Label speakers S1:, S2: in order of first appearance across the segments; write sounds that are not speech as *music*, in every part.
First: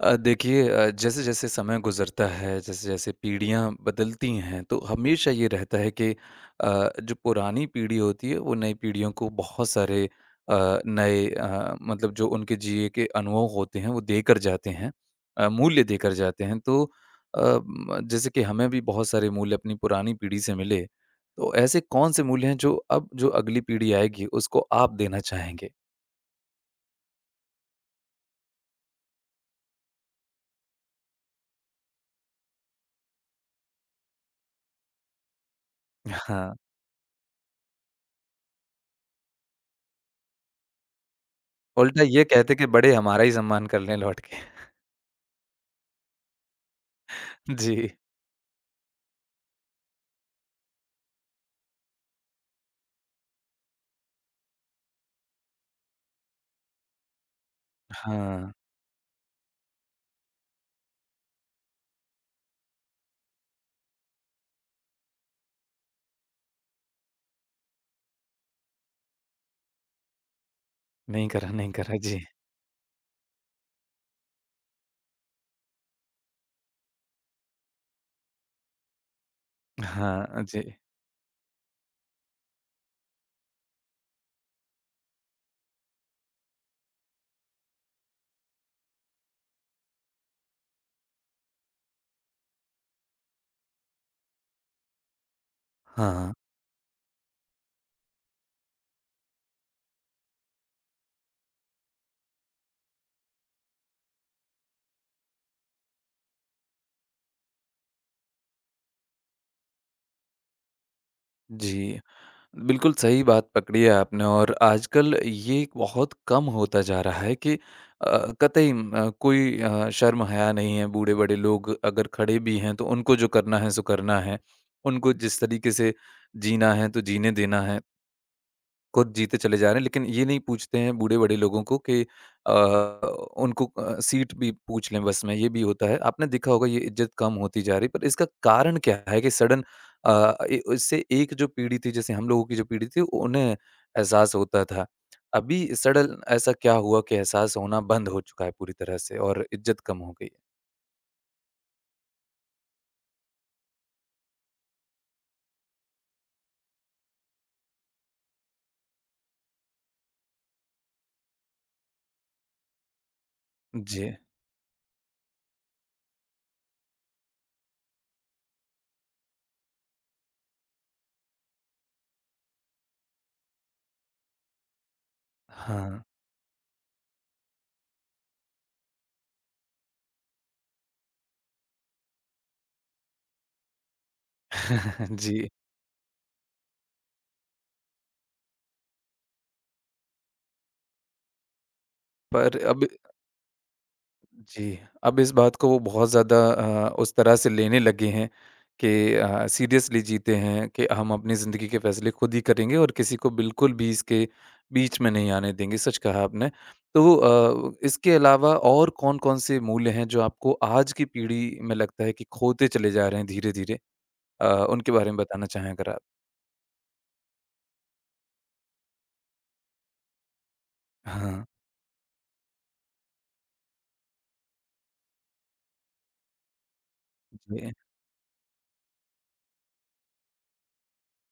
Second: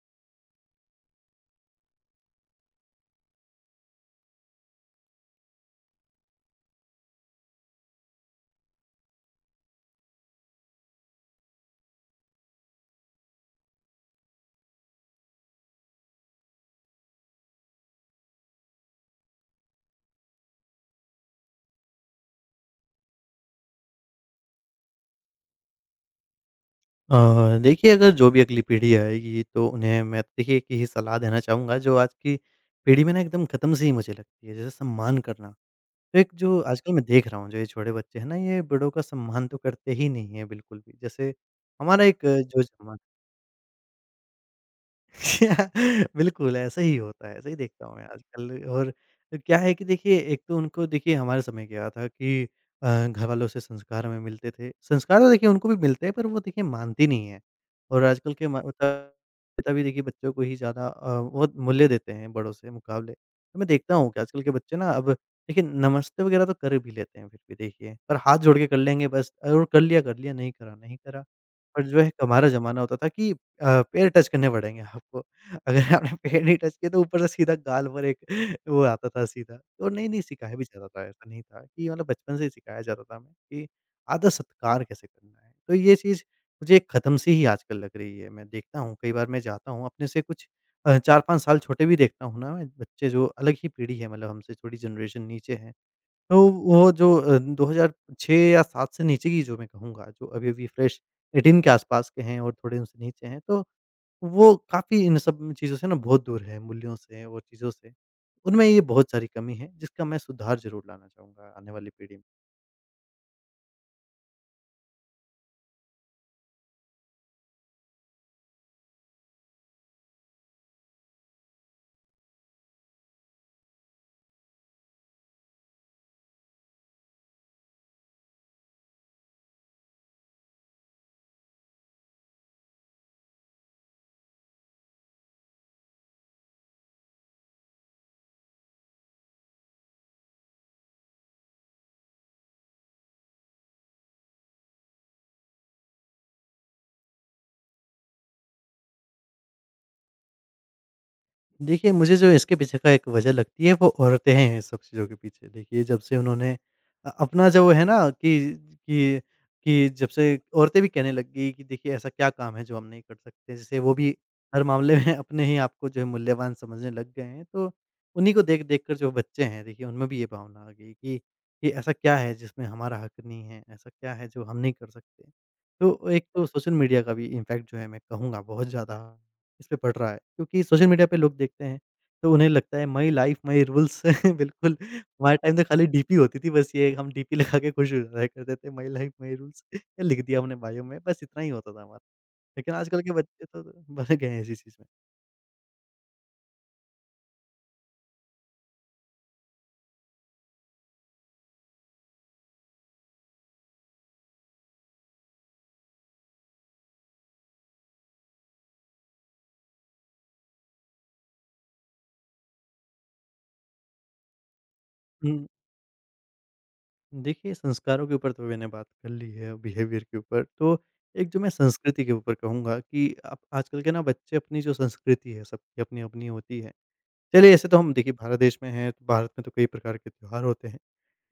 S1: देखिए जैसे-जैसे समय गुज़रता है, जैसे-जैसे पीढ़ियाँ बदलती हैं, तो हमेशा ये रहता है कि जो पुरानी पीढ़ी होती है, वो नई पीढ़ियों को बहुत सारे नए मतलब जो उनके जिए के अनुभव होते हैं, वो देकर जाते हैं मूल्य देकर जाते हैं। तो अ, म जैसे कि हमें भी बहुत सारे मूल्य अपनी पुरानी पीढ़ी से मिले, तो ऐसे कौन-से मूल्य हैं, जो अब जो अगली पीढ़ी आएगी, उसको आप देना चाहेंगे?
S2: देखिए, अगर जो भी अगली पीढ़ी आएगी तो उन्हें मैं देखिए एक ही सलाह देना चाहूँगा, जो आज की पीढ़ी में ना एकदम ख़त्म सी ही मुझे लगती है, जैसे सम्मान करना। तो एक
S1: हाँ,
S2: जो आजकल मैं देख रहा हूँ, जो ये छोटे बच्चे हैं ना, ये बड़ों का सम्मान तो करते ही नहीं है बिल्कुल भी। जैसे
S1: उल्टा
S2: हमारा एक
S1: ये कहते
S2: जो
S1: कि बड़े
S2: जमा
S1: हमारा ही सम्मान कर लें लौट के।
S2: *laughs* बिल्कुल, ऐसा ही होता है, ऐसा ही देखता
S1: जी।
S2: हूँ मैं आजकल। और क्या है कि देखिए, एक तो उनको देखिए हमारे समय क्या था कि घरवालों से संस्कार हमें मिलते थे। संस्कार तो देखिए उनको भी मिलते हैं, पर वो देखिए मानती नहीं है। और आजकल के
S1: हाँ,
S2: माता-पिता भी देखिए बच्चों को ही ज़्यादा बहुत मूल्य देते हैं बड़ों से मुकाबले। तो मैं देखता हूँ कि आजकल के बच्चे ना अब देखिए नमस्ते वगैरह तो कर भी लेते हैं, फिर भी देखिए, पर हाथ जोड़ के कर लेंगे बस, और कर लिया, नहीं करा, नहीं करा।
S1: नहीं करा, नहीं
S2: पर
S1: करा।
S2: जो है,
S1: जी।
S2: हमारा ज़माना होता था कि पैर टच करने पड़ेंगे आपको। अगर आपने *laughs* पैर नहीं टच किए, तो ऊपर से सीधा गाल पर एक *laughs* वो आता था सीधा। तो नहीं-नहीं
S1: हाँ,
S2: सिखाया भी
S1: जी।
S2: जाता था, ऐसा नहीं था कि, मतलब बचपन से ही सिखाया जाता था हमें कि आदर-सत्कार कैसे करना है। तो ये चीज़ मुझे ख़त्म सी ही आजकल लग रही है। मैं देखता हूँ, कई बार मैं जाता हूँ अपने से कुछ 4-5 साल छोटे भी देखता हूँ ना मैं, बच्चे जो अलग ही पीढ़ी है, मतलब हमसे थोड़ी जनरेशन नीचे है।
S1: हाँ,
S2: तो वो जो 2006 या 7 से नीचे की जो मैं कहूँगा, जो अभी-अभी फ्रेश 18 के आसपास के हैं और थोड़े उनसे नीचे हैं, तो वो काफ़ी इन सब चीज़ों से ना बहुत दूर है, मूल्यों से और चीज़ों से। उनमें ये बहुत सारी कमी है, जिसका मैं सुधार ज़रूर लाना चाहूँगा आने वाली
S1: जी।
S2: पीढ़ी में।
S1: बिल्कुल सही बात पकड़ी है आपने और आजकल ये बहुत कम होता जा रहा है कि कोई शर्म-हया नहीं है, बूढ़े-बड़े लोग अगर खड़े भी हैं, तो उनको जो करना है सो करना है। उनको जिस तरीके से जीना है, तो जीने देना है। खुद जीते चले जा रहे हैं, लेकिन ये नहीं पूछते हैं बूढ़े-बड़े लोगों को कि अ, उनको सीट भी पूछ लें बस में, ये भी होता है। आपने देखा होगा ये इज़्ज़त कम होती जा रही है, पर इसका कारण क्या है कि सडन अ, ए इससे एक जो पीढ़ी थी, जैसे हम लोगों की जो पीढ़ी थी, उन्हें एहसास होता था। अभी सडन ऐसा क्या हुआ कि एहसास होना बंद हो चुका है पूरी तरह से और इज़्ज़त कम हो गई है?
S2: देखिए, मुझे जो इसके पीछे का एक वजह लगती है, वो औरतें हैं इन सब चीज़ों के पीछे। देखिए, जब से उन्होंने अपना जो है ना कि कि कि जब से औरतें भी कहने लग गई कि देखिए, ऐसा क्या काम है जो हम नहीं कर सकते। जैसे वो
S1: जी।
S2: भी हर मामले में *laughs* अपने ही आप को जो है मूल्यवान समझने लग गए हैं। तो उन्हीं को देख-देख कर जो बच्चे हैं, देखिए उनमें भी ये भावना आ गई कि ऐसा क्या है जिसमें हमारा हक नहीं है? ऐसा क्या है जो हम नहीं कर सकते?
S1: हाँ।
S2: तो एक तो सोशल मीडिया का भी इम्पैक्ट जो है, मैं कहूँगा बहुत ज़्यादा इस पे पड़ रहा है, क्योंकि सोशल मीडिया पे लोग देखते हैं, तो उन्हें लगता है माई लाइफ़ माई रूल्स। *laughs* बिल्कुल,
S1: *laughs*
S2: हमारे
S1: जी।
S2: टाइम तो खाली डीपी होती थी, बस ये हम डीपी लगा के खुश हो जाया करते थे, माई लाइफ़ माई रूल्स *laughs* ये लिख दिया हमने बायो में, बस इतना ही होता था हमारा।
S1: पर
S2: लेकिन
S1: अब
S2: आजकल के बच्चे तो भर गए हैं इसी चीज़
S1: जी,
S2: में।
S1: अब इस बात को वो बहुत ज़्यादा उस तरह से लेने लगे हैं कि सीरियसली जीते हैं कि हम अपनी ज़िंदगी के फैसले खुद ही करेंगे और किसी को बिल्कुल भी इसके बीच में नहीं आने देंगे, सच कहा आपने। तो इसके अलावा और कौन-कौन से मूल्य हैं जो आपको आज की पीढ़ी में लगता है कि खोते चले जा रहे हैं धीरे-धीरे? उनके बारे में बताना
S2: हुँ,
S1: चाहें अगर आप?
S2: देखिए, संस्कारों के ऊपर तो मैंने बात कर ली है, बिहेवियर के ऊपर, तो एक जो
S1: हाँ,
S2: मैं संस्कृति के ऊपर कहूँगा कि आप आजकल के ना बच्चे, अपनी जो संस्कृति है, सबकी अपनी-अपनी होती है। चलिए, ऐसे
S1: जी,
S2: तो हम देखिए भारत देश में हैं, तो भारत में तो कई प्रकार के त्योहार होते हैं।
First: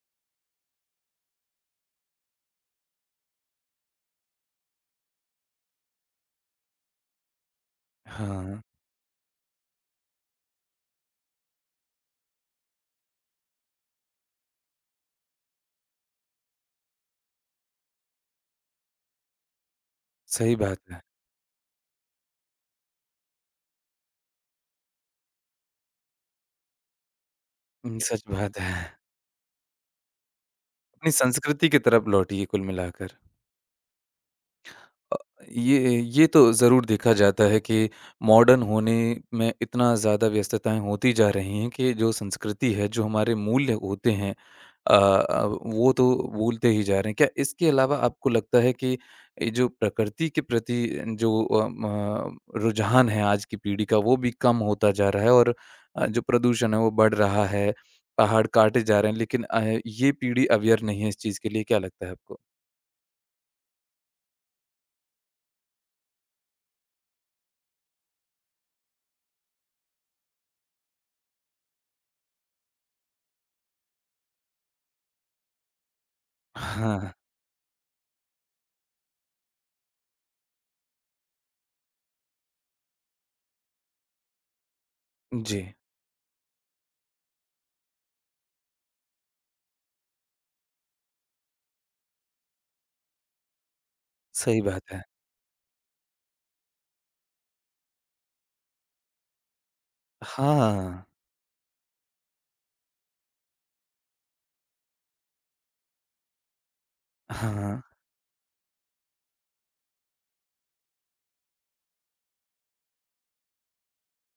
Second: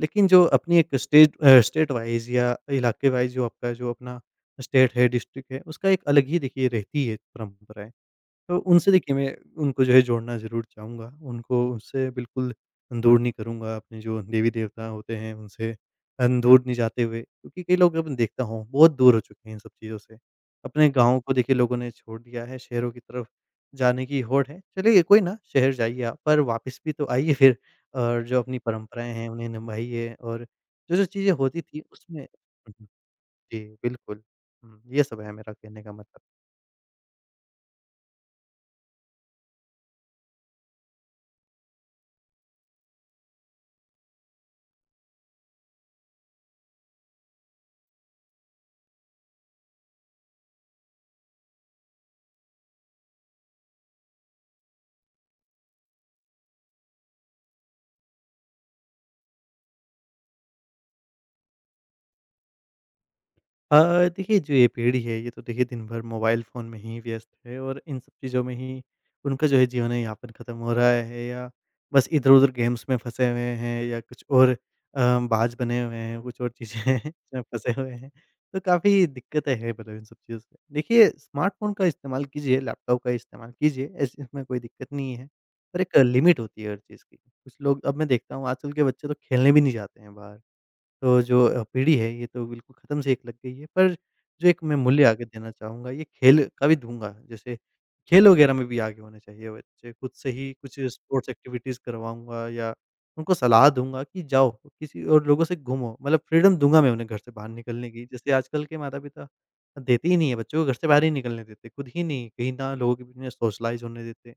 S2: लेकिन जो अपनी स्टेट वाइज़ या इलाके वाइज़, जो आपका जो अपना स्टेट है, डिस्ट्रिक्ट है, उसका एक अलग ही देखिए रहती है परंपराएँ। तो
S1: हाँ,
S2: उनसे देखिए मैं उनको जो है जोड़ना ज़रूर चाहूँगा, उनको उससे बिल्कुल दूर नहीं करूँगा, अपने जो देवी-देवता होते हैं उनसे दूर नहीं जाते हुए, क्योंकि कई लोग अब मैं देखता हूँ बहुत दूर हो चुके हैं इन सब चीज़ों से।
S1: सही बात
S2: अपने
S1: है।
S2: गाँव को देखिए लोगों ने छोड़ दिया है, शहरों की तरफ जाने की होड़ है। चलिए, कोई ना शहर जाइए आप, पर वापस भी तो आइए फिर।
S1: हुँ, सच
S2: और जो
S1: बात
S2: अपनी
S1: है।
S2: परंपराएँ हैं उन्हें निभाइए, और जो-जो
S1: अपनी
S2: चीज़ें होती
S1: संस्कृति की
S2: थी
S1: तरफ
S2: उसमें।
S1: लौटिए कुल
S2: हुँ, हुँ।
S1: मिलाकर।
S2: जी, बिल्कुल। ये
S1: अ,
S2: सब है मेरा कहने का
S1: ये
S2: मत।
S1: ये तो ज़रूर देखा जाता है कि मॉडर्न होने में इतना ज़्यादा व्यस्तताएँ होती जा रही हैं कि जो संस्कृति है, जो हमारे मूल्य होते हैं वो तो भूलते ही जा रहे हैं। क्या इसके अलावा आपको लगता है कि ये जो प्रकृति के प्रति जो अम, अ, म रुझान है आज की पीढ़ी का वो भी कम होता जा रहा है और जो प्रदूषण है वो बढ़ रहा है, पहाड़ काटे जा रहे हैं लेकिन ये पीढ़ी अवेयर नहीं है इस चीज़ के लिए, क्या लगता है आपको?
S2: देखिए, जो ये पीढ़ी है, ये तो देखिए दिन भर मोबाइल फ़ोन में ही व्यस्त है, और इन सब चीज़ों में ही उनका जो है जीवन यापन ख़त्म हो रहा है, या बस इधर-उधर गेम्स में फँसे हुए हैं, या कुछ और बाज बने हुए हैं, कुछ और चीज़ें हैं
S1: हाँ,
S2: *laughs* जिसमें फँसे हुए हैं। तो काफ़ी दिक्कतें हैं, मतलब इन सब चीज़ों से। देखिए, स्मार्टफ़ोन का इस्तेमाल कीजिए, लैपटॉप का इस्तेमाल कीजिए, ऐसे इसमें कोई दिक्कत नहीं है,
S1: जी,
S2: पर एक लिमिट होती है हर चीज़ की। कुछ लोग, अब मैं देखता हूँ आजकल के बच्चे तो खेलने भी नहीं जाते हैं बाहर। तो जो पीढ़ी है, ये तो बिल्कुल ख़त्म से एक लग गई है। पर जो
S1: सही
S2: एक मैं
S1: बात है।
S2: मूल्य आगे देना चाहूँगा, ये खेल का भी दूँगा। जैसे खेल वग़ैरह में भी आगे होने चाहिए बच्चे। खुद से ही कुछ
S1: हाँ,
S2: स्पोर्ट्स एक्टिविटीज़ करवाऊँगा, या उनको सलाह दूँगा कि जाओ किसी और लोगों से घूमो। मतलब फ्रीडम दूँगा मैं उन्हें घर से बाहर
S1: हाँ,
S2: निकलने की। जैसे आजकल के माता-पिता देते ही नहीं है बच्चों को, घर से बाहर ही निकलने देते। खुद ही नहीं कहीं, ना लोगों के बीच में सोशलाइज़ होने देते,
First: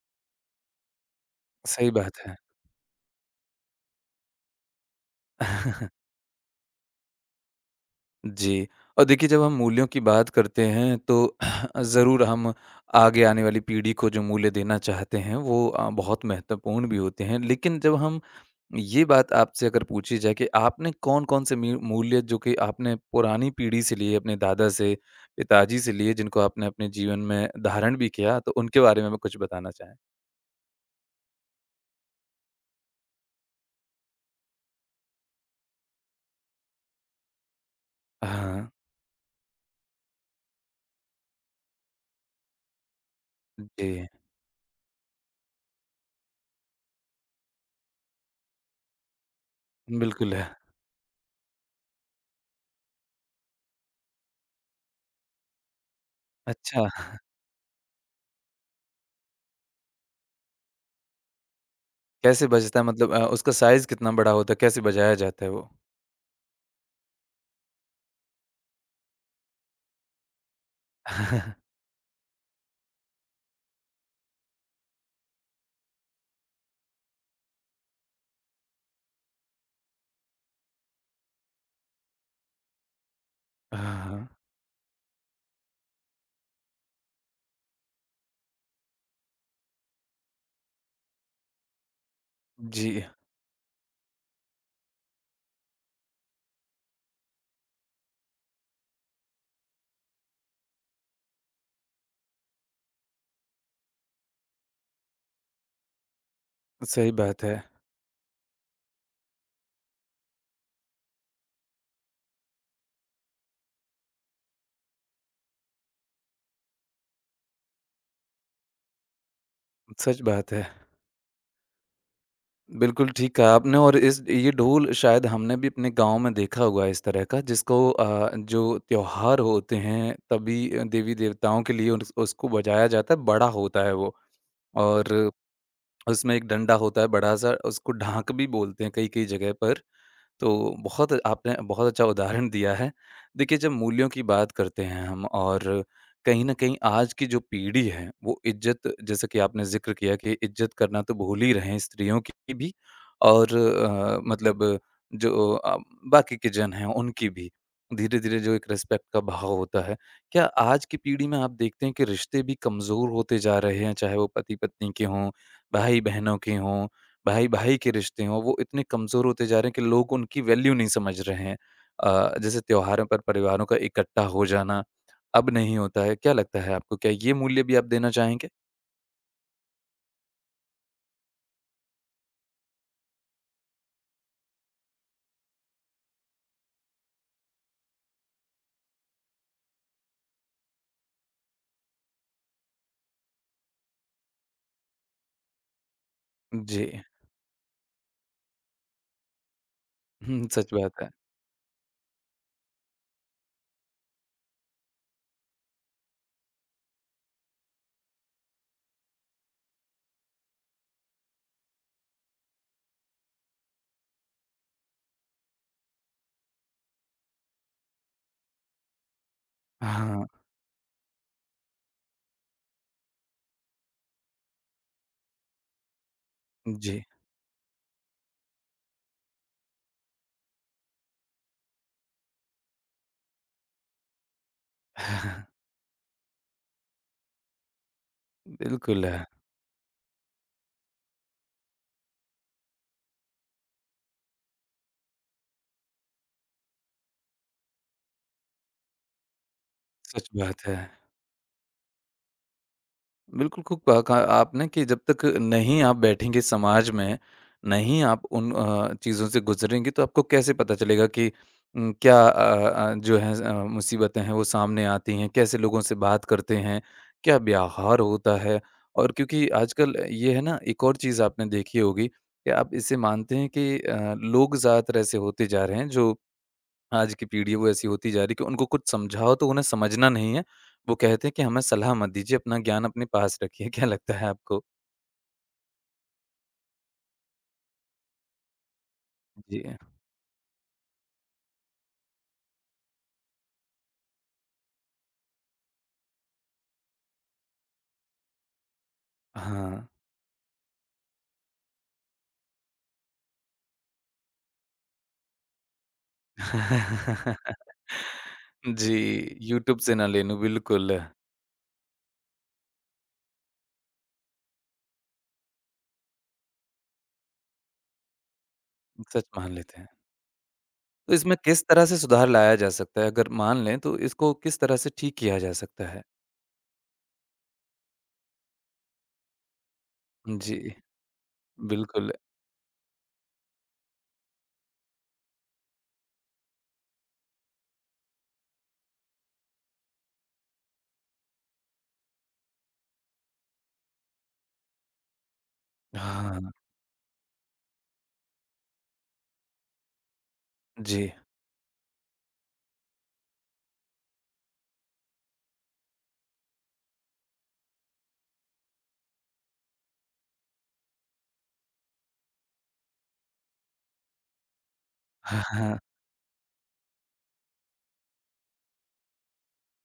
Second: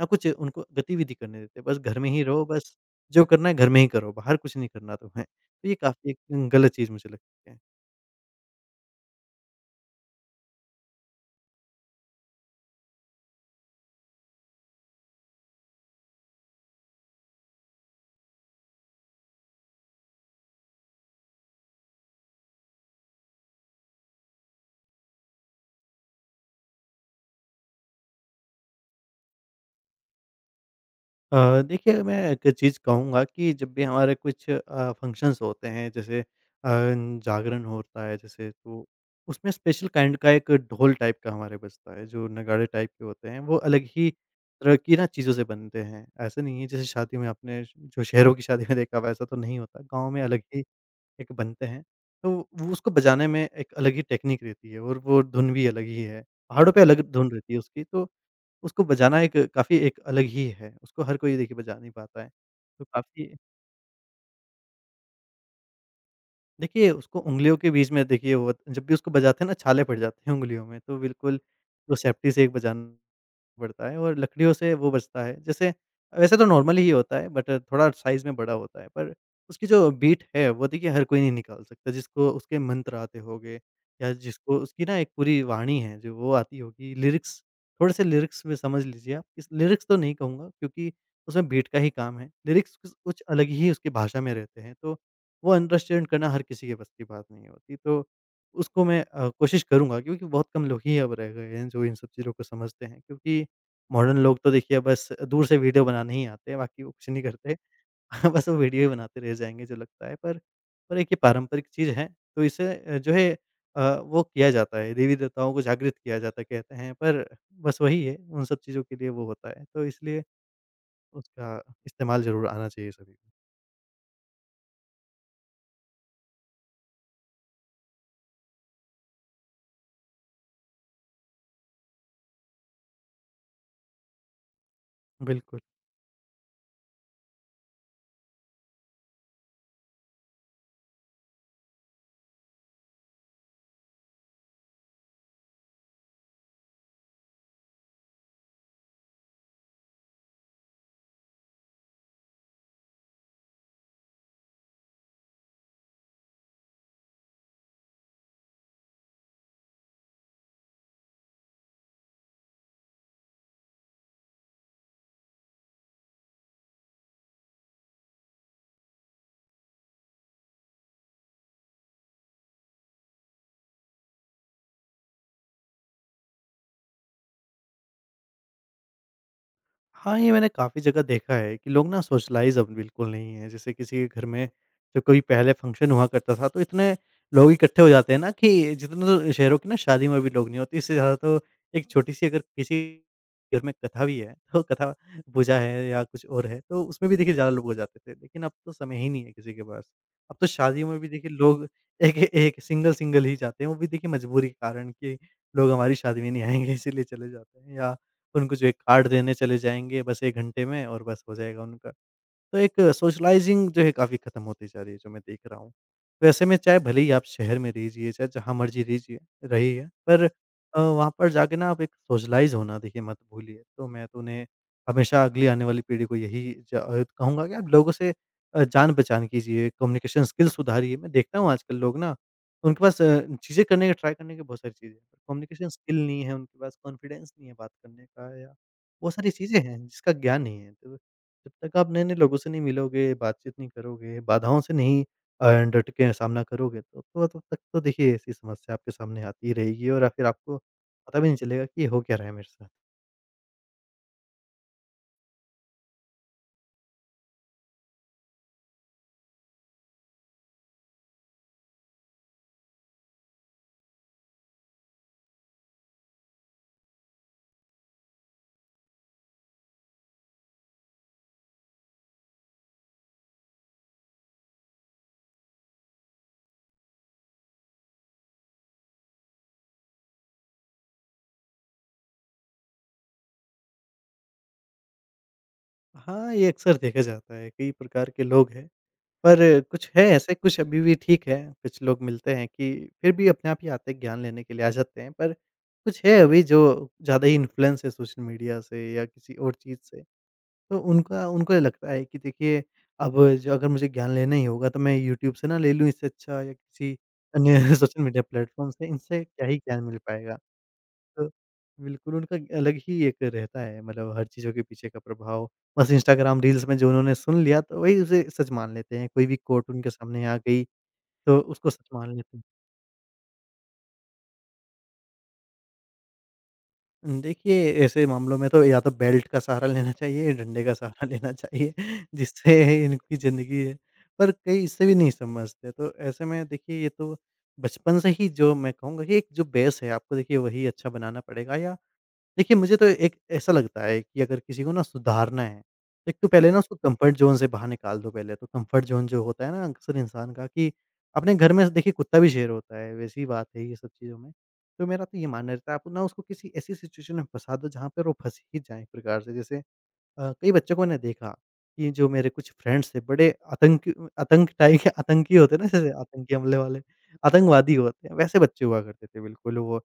S2: ना कुछ उनको गतिविधि करने देते। बस
S1: सही
S2: घर में
S1: बात
S2: ही
S1: है।
S2: रहो, बस जो करना है घर में ही करो, बाहर कुछ नहीं करना तुम्हें। तो ये
S1: *laughs*
S2: काफ़ी एक गलत चीज़ मुझे लगती है।
S1: जी, और देखिए जब हम मूल्यों की बात करते हैं तो *clears throat* ज़रूर हम आगे आने वाली पीढ़ी को जो मूल्य देना चाहते हैं वो बहुत महत्वपूर्ण भी होते हैं। लेकिन जब हम ये बात आपसे अगर पूछी जाए कि आपने कौन-कौन से मी मूल्य जो कि आपने पुरानी पीढ़ी से लिए, अपने दादा से, पिताजी से लिए जिनको आपने अपने जीवन में धारण भी किया, तो उनके बारे में भी कुछ बताना चाहें?
S2: देखिए, मैं एक चीज़ कहूँगा कि जब भी हमारे कुछ फ़ंक्शंस होते हैं, जैसे जागरण होता है जैसे,
S1: हाँ,
S2: तो उसमें स्पेशल काइंड का एक ढोल टाइप का हमारे बजता है, जो नगाड़े टाइप के होते हैं, वो अलग
S1: जी,
S2: ही तरह की ना चीज़ों से बनते हैं। ऐसा नहीं है जैसे शादी में आपने जो शहरों की शादी में देखा वैसा तो नहीं होता, गाँव में
S1: बिल्कुल।
S2: अलग
S1: है।
S2: ही एक बनते हैं। तो वो उसको बजाने में एक अलग ही टेक्नीक रहती है, और वो धुन भी अलग ही है। पहाड़ों पे
S1: अच्छा।
S2: अलग धुन रहती है उसकी, तो उसको बजाना एक काफ़ी एक अलग ही है, उसको हर कोई देखिए बजा नहीं पाता है।
S1: कैसे बजता है
S2: तो
S1: मतलब
S2: काफ़ी
S1: उसका साइज़ कितना बड़ा होता है? कैसे बजाया जाता है वो?
S2: देखिए उसको उँगलियों के बीच में देखिए, वो जब भी उसको बजाते हैं ना छाले पड़ जाते हैं उँगलियों में, तो बिल्कुल
S1: *laughs*
S2: वो सेफ्टी से एक बजाना बढ़ता है, और लकड़ियों से वो बचता है। जैसे वैसे तो नॉर्मल ही होता है, बट थोड़ा साइज़ में बड़ा होता है, पर उसकी जो बीट है, वो देखिए हर कोई नहीं निकाल सकता, जिसको उसके मंत्र आते होंगे, या
S1: हाँ,
S2: जिसको उसकी ना एक पूरी वाणी है जो वो आती होगी। लिरिक्स, थोड़े-से लिरिक्स में समझ लीजिए आप, इस लिरिक्स तो नहीं कहूँगा, क्योंकि उसमें बीट का ही काम है। लिरिक्स कुछ
S1: जी,
S2: कुछ अलग ही उसकी भाषा में रहते हैं, तो वो अंडरस्टैंड करना हर किसी के बस की बात नहीं होती। तो उसको मैं कोशिश करूँगा, क्योंकि बहुत कम लोग ही अब रह गए हैं जो इन सब चीज़ों को समझते हैं, क्योंकि मॉडर्न लोग तो देखिए बस दूर से वीडियो बनाने ही आते हैं, बाकी वो कुछ
S1: सही
S2: नहीं
S1: बात है।
S2: करते। *laughs* बस वो वीडियो ही बनाते रह जाएँगे जो लगता है, पर एक ये पारंपरिक चीज़ है, तो इसे जो है, वो किया जाता है, देवी-देवताओं को जागृत किया जाता है कहते हैं, पर बस वही है, उन सब चीज़ों के लिए वो होता है, तो
S1: सच
S2: इसलिए
S1: बात है।
S2: उसका इस्तेमाल ज़रूर आना चाहिए
S1: बिल्कुल
S2: सभी को।
S1: ठीक कहा आपने और इस ये ढोल शायद हमने भी अपने गाँव में देखा हुआ है इस तरह का जिसको जो त्योहार होते हैं तभी देवी-देवताओं के लिए उस उसको बजाया जाता है, बड़ा होता है वो और
S2: बिल्कुल।
S1: उसमें एक डंडा होता है बड़ा-सा उसको ढाक भी बोलते हैं कई-कई जगह पर। तो बहुत आपने बहुत अच्छा उदाहरण दिया है। देखिए, जब मूल्यों की बात करते हैं हम और कहीं न कहीं आज की जो पीढ़ी है, वो इज़्ज़त जैसा कि आपने ज़िक्र किया कि इज़्ज़त करना तो भूल ही रहे हैं स्त्रियों की भी और मतलब जो बाकी के जन हैं, उनकी भी। धीरे-धीरे जो एक रिस्पेक्ट का भाव होता है। क्या आज की पीढ़ी में आप देखते हैं कि रिश्ते भी कमज़ोर होते जा रहे हैं, चाहे वो पति-पत्नी के हों, भाई-बहनों के हों भाई-भाई के रिश्ते हों, वो इतने कमज़ोर होते जा रहे हैं कि लोग उनकी वैल्यू नहीं समझ रहे हैं। जैसे त्योहारों पर परिवारों का इकट्ठा हो जाना, अब नहीं होता है। क्या लगता है आपको, क्या ये मूल्य भी आप देना चाहेंगे?
S2: हाँ, ये मैंने काफ़ी जगह देखा है कि लोग ना सोशलाइज़ अब बिल्कुल नहीं है। जैसे किसी के घर में जब कोई पहले फंक्शन हुआ करता था, तो इतने लोग इकट्ठे हो जाते हैं ना, कि जितने तो शहरों की ना शादी में भी लोग नहीं होते। इससे ज़्यादा तो एक छोटी-सी अगर किसी घर में कथा भी है, तो कथा पूजा है या कुछ और है, तो
S1: जी। *laughs*
S2: उसमें भी देखिए ज़्यादा लोग हो जाते थे। लेकिन अब तो समय ही नहीं है किसी के पास। अब तो
S1: हुँ, सच
S2: शादियों में
S1: बात है।
S2: भी देखिए लोग एक एक सिंगल-सिंगल ही जाते हैं। वो भी देखिए मजबूरी के कारण कि लोग हमारी शादी में नहीं आएँगे, इसीलिए चले जाते हैं, या उनको जो है कार्ड देने चले जाएँगे बस 1 घंटे में, और बस हो जाएगा उनका। तो एक सोशलाइज़िंग जो है काफ़ी ख़त्म होती जा रही है, जो मैं देख रहा हूँ। तो ऐसे में चाहे भले ही आप शहर में रहिजिए, चाहे जहाँ मर्ज़ी रहिजिए रहिए, पर
S1: हाँ,
S2: वहाँ पर जाके ना आप एक सोशलाइज़ होना देखिए मत भूलिए। तो मैं तो उन्हें हमेशा अगली आने वाली पीढ़ी को यही
S1: जी।
S2: कहूँगा, कि आप लोगों से जान-पहचान कीजिए, कम्युनिकेशन स्किल सुधारिए। मैं देखता हूँ आजकल लोग ना, उनके पास चीज़ें करने के, ट्राई करने के बहुत सारी चीज़ें हैं।
S1: *laughs*
S2: कम्युनिकेशन स्किल नहीं है उनके पास, कॉन्फिडेंस नहीं है बात करने का, या
S1: बिल्कुल,
S2: बहुत
S1: है,
S2: सारी चीज़ें हैं जिसका ज्ञान नहीं है। तो जब तक आप नए-नए लोगों से नहीं मिलोगे, बातचीत नहीं करोगे, बाधाओं से नहीं अ, डट के सामना करोगे तो तब तक तो देखिए ऐसी समस्या आपके सामने आती ही रहेगी और फिर
S1: सच
S2: आपको
S1: बात है।
S2: पता भी नहीं चलेगा कि ये हो क्या रहा है मेरे साथ।
S1: बिल्कुल, खूब कहा कहा आपने कि जब तक नहीं आप बैठेंगे समाज में, नहीं आप उन चीज़ों से गुज़रेंगे तो आपको कैसे पता चलेगा कि क्या जो है मुसीबतें हैं वो सामने आती हैं, कैसे लोगों से बात करते हैं, क्या व्यवहार होता है? और क्योंकि आजकल ये है ना एक और चीज़ आपने देखी होगी, क्या आप इसे मानते हैं कि लोग ज़्यादातर ऐसे होते जा रहे हैं जो आज की पीढ़ी वो ऐसी होती जा रही है कि उनको कुछ समझाओ तो उन्हें समझना नहीं है। वो कहते हैं कि हमें सलाह मत दीजिए, अपना ज्ञान अपने पास रखिए। क्या लगता है आपको?
S2: हाँ, ये अक्सर देखा जाता है, कई प्रकार के लोग हैं, पर
S1: जी।
S2: कुछ है ऐसे कुछ अभी भी ठीक है, कुछ लोग मिलते हैं कि फिर भी अपने आप ही आते हैं ज्ञान लेने के लिए आ जाते हैं, पर कुछ है अभी जो ज़्यादा ही इन्फ्लुएंस है सोशल मीडिया से या किसी और चीज़
S1: हाँ।
S2: से। तो उनका उनको ये लगता है कि देखिए अब जो अगर मुझे ज्ञान लेना ही होगा तो मैं यूट्यूब से ना ले लूँ इससे अच्छा, या किसी अन्य
S1: *laughs*
S2: *laughs* सोशल मीडिया प्लेटफ़ॉर्म से
S1: जी,
S2: इनसे क्या ही
S1: यूट्यूब
S2: ज्ञान
S1: से
S2: मिल
S1: ना लेना
S2: पाएगा।
S1: बिल्कुल,
S2: तो बिल्कुल उनका अलग ही एक रहता है, मतलब हर चीज़ों के पीछे का प्रभाव। बस इंस्टाग्राम रील्स में जो उन्होंने सुन लिया तो वही उसे सच मान लेते हैं।
S1: सच
S2: कोई भी
S1: मान
S2: कोट
S1: लेते हैं।
S2: उनके सामने आ गई
S1: तो इसमें
S2: तो
S1: किस
S2: उसको
S1: तरह
S2: सच
S1: से
S2: मान
S1: सुधार
S2: लेते हैं।
S1: लाया जा सकता है? अगर मान लें तो इसको किस तरह से ठीक किया जा सकता है?
S2: देखिए, ऐसे मामलों में तो या तो बेल्ट का सहारा लेना चाहिए, डंडे
S1: जी,
S2: का सहारा लेना चाहिए, *laughs*
S1: बिल्कुल।
S2: जिससे इनकी ज़िंदगी है। पर कई इससे भी नहीं समझते, तो ऐसे में देखिए, ये तो बचपन से ही जो मैं कहूँगा कि एक जो बेस है, आपको देखिए वही अच्छा बनाना पड़ेगा। या देखिए, मुझे तो एक ऐसा लगता है कि अगर किसी को ना सुधारना है, एक तो
S1: हाँ,
S2: पहले ना उसको कम्फ़र्ट ज़ोन से बाहर निकाल दो पहले तो। कम्फ़र्ट ज़ोन जो होता है ना अक्सर इंसान का कि
S1: जी।
S2: अपने घर में देखिए कुत्ता भी शेर होता है, वैसी ही बात है ये सब चीज़ों में। तो मेरा तो ये मानना रहता है आप ना उसको किसी ऐसी सिचुएशन में फँसा दो जहाँ पर वो फँस ही जाए एक प्रकार से। जैसे कई बच्चों को मैंने देखा कि जो मेरे कुछ फ्रेंड्स थे बड़े आतंकी, आतंक टाइप के आतंकी
S1: *laughs* हाँ,
S2: होते हैं ना
S1: हाँ।
S2: जैसे आतंकी हमले वाले, आतंकवादी होते हैं वैसे बच्चे हुआ करते थे बिल्कुल वो।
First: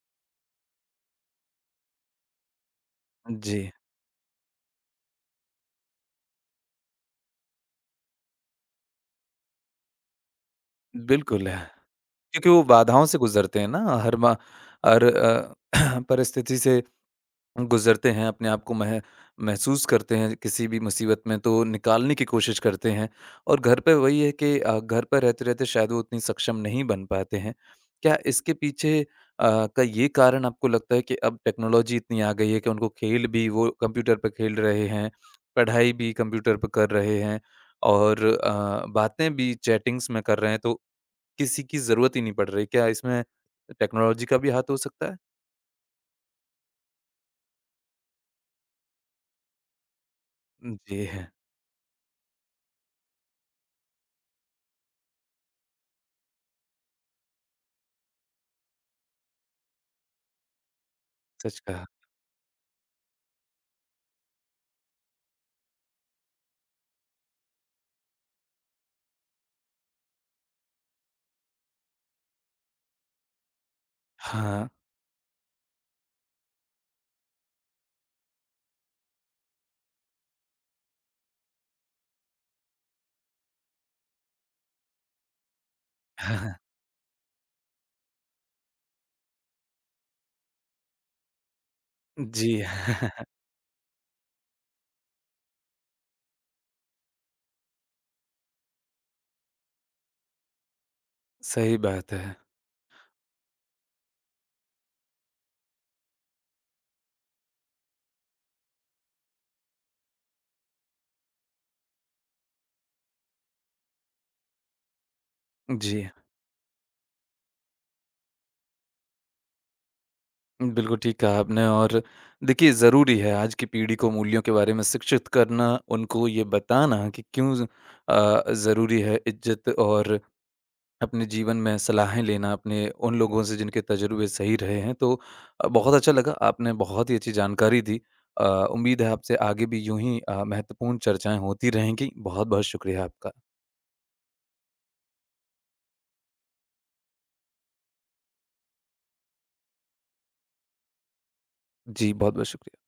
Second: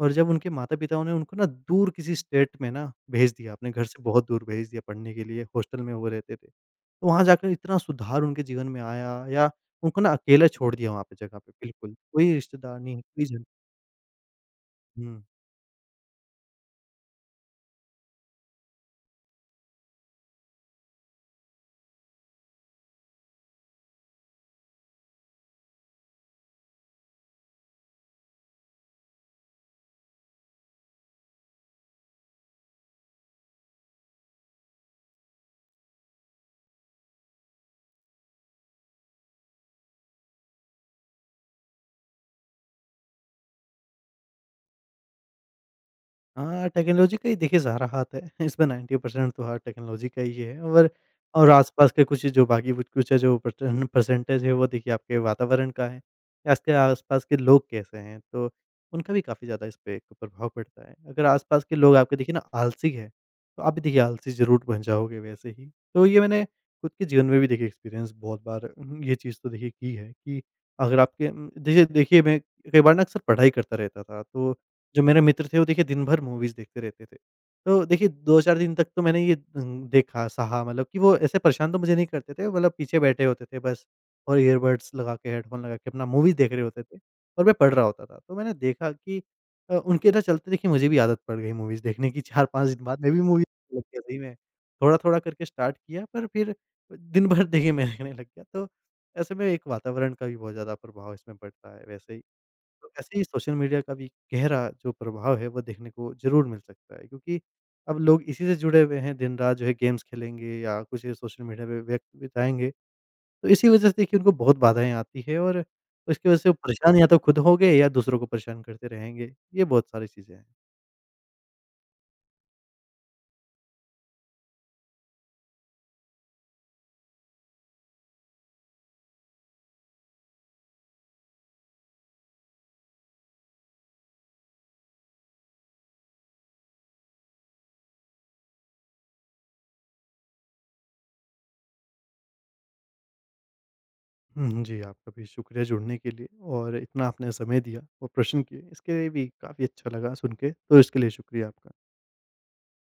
S2: और जब उनके माता-पिताओं ने उनको ना दूर किसी स्टेट में ना भेज दिया,
S1: जी,
S2: अपने घर से बहुत दूर भेज दिया पढ़ने के लिए, हॉस्टल में वो रहते थे। तो वहाँ जाकर इतना सुधार उनके जीवन में आया। या उनको ना अकेला छोड़ दिया वहाँ पे जगह
S1: बिल्कुल।
S2: पे
S1: क्योंकि
S2: बिल्कुल, कोई
S1: वो
S2: रिश्तेदार नहीं,
S1: बाधाओं से
S2: कोई जन।
S1: गुज़रते हैं ना, हर
S2: हुँ।
S1: *clears throat* परिस्थिति से गुज़रते हैं, अपने आप को मह महसूस करते हैं किसी भी मुसीबत में, तो निकालने की कोशिश करते हैं और घर पे वही है कि घर पर रहते-रहते शायद वो उतनी सक्षम नहीं बन पाते हैं। क्या इसके पीछे का ये कारण आपको लगता है कि अब टेक्नोलॉजी इतनी आ गई है कि उनको खेल भी वो कंप्यूटर पे खेल रहे हैं, पढ़ाई भी कंप्यूटर पे कर रहे हैं और बातें भी चैटिंग्स में कर रहे हैं, तो किसी की ज़रूरत ही नहीं पड़ रही। क्या इसमें टेक्नोलॉजी का भी हाथ हो सकता है?
S2: हाँ, टेक्नोलॉजी का ही देखिए सारा हाथ है। *laughs* इसमें 90% तो हाथ टेक्नोलॉजी का ही है। और
S1: जी, है,
S2: और आसपास के कुछ जो बाकी कुछ कुछ है जो परसेंटेज है वो देखिए आपके वातावरण का है, या इसके आसपास के लोग कैसे हैं, तो उनका भी काफ़ी ज़्यादा इस पे एक प्रभाव पड़ता है। अगर
S1: सच
S2: आसपास के
S1: कहा।
S2: लोग आपके देखिए ना आलसी हैं, तो आप भी देखिए आलसी ज़रूर बन जाओगे वैसे ही। तो ये मैंने खुद के जीवन में भी देखिए एक्सपीरियंस बहुत बार ये चीज़ तो देखिए की है कि अगर आपके देखिए देखिए मैं कई बार ना अक्सर पढ़ाई करता रहता था, तो
S1: हाँ।
S2: जो मेरे मित्र थे वो देखिए दिन भर मूवीज़ देखते रहते थे। तो देखिए 2-4 दिन तक तो मैंने ये देखा, सहा, मतलब कि वो ऐसे परेशान तो मुझे नहीं करते थे, मतलब पीछे बैठे होते थे बस और ईयरबड्स लगा के, हेडफ़ोन लगा के अपना
S1: *laughs*
S2: मूवी देख
S1: हाँ,
S2: रहे होते थे और मैं पढ़ रहा होता था। तो मैंने देखा कि उनके ना चलते देखिए मुझे भी आदत पड़ गई मूवीज़ देखने की।
S1: जी,
S2: 4-5 दिन
S1: है,
S2: बाद मैं भी मूवी लग गया सही में। थोड़ा-थोड़ा करके स्टार्ट किया पर फिर दिन भर देखिए मैं *laughs* देखने लग गया। तो ऐसे में एक वातावरण का भी बहुत ज़्यादा प्रभाव इसमें पड़ता
S1: सही
S2: है
S1: बात
S2: वैसे ही।
S1: है।
S2: तो ऐसे ही सोशल मीडिया का भी गहरा जो प्रभाव है वो देखने को ज़रूर मिल सकता है, क्योंकि अब लोग इसी से जुड़े हुए हैं दिन रात जो है गेम्स खेलेंगे या कुछ सोशल मीडिया पे वक़्त बिताएँगे। तो इसी वजह से देखिए उनको बहुत बाधाएँ आती है और
S1: जी,
S2: उसकी वजह से वो परेशान या तो खुद हो गए या दूसरों को परेशान करते रहेंगे। ये बहुत सारी चीज़ें हैं।
S1: बिल्कुल ठीक कहा आपने और देखिए ज़रूरी है आज की पीढ़ी को मूल्यों के बारे में शिक्षित करना, उनको ये बताना कि क्यों ज़रूरी है इज़्ज़त और अपने जीवन में सलाहें लेना अपने उन लोगों से जिनके तजुर्बे सही रहे हैं तो बहुत अच्छा लगा आपने बहुत ही अच्छी जानकारी दी अ, उम्मीद है आपसे आगे भी यूं ही महत्वपूर्ण चर्चाएं होती रहेंगी बहुत बहुत शुक्रिया आपका
S2: हुँ, जी आपका भी शुक्रिया जुड़ने के लिए और इतना आपने समय दिया और प्रश्न किए इसके लिए भी काफ़ी अच्छा लगा सुन के, तो इसके लिए शुक्रिया आपका।
S1: जी बहुत बहुत शुक्रिया।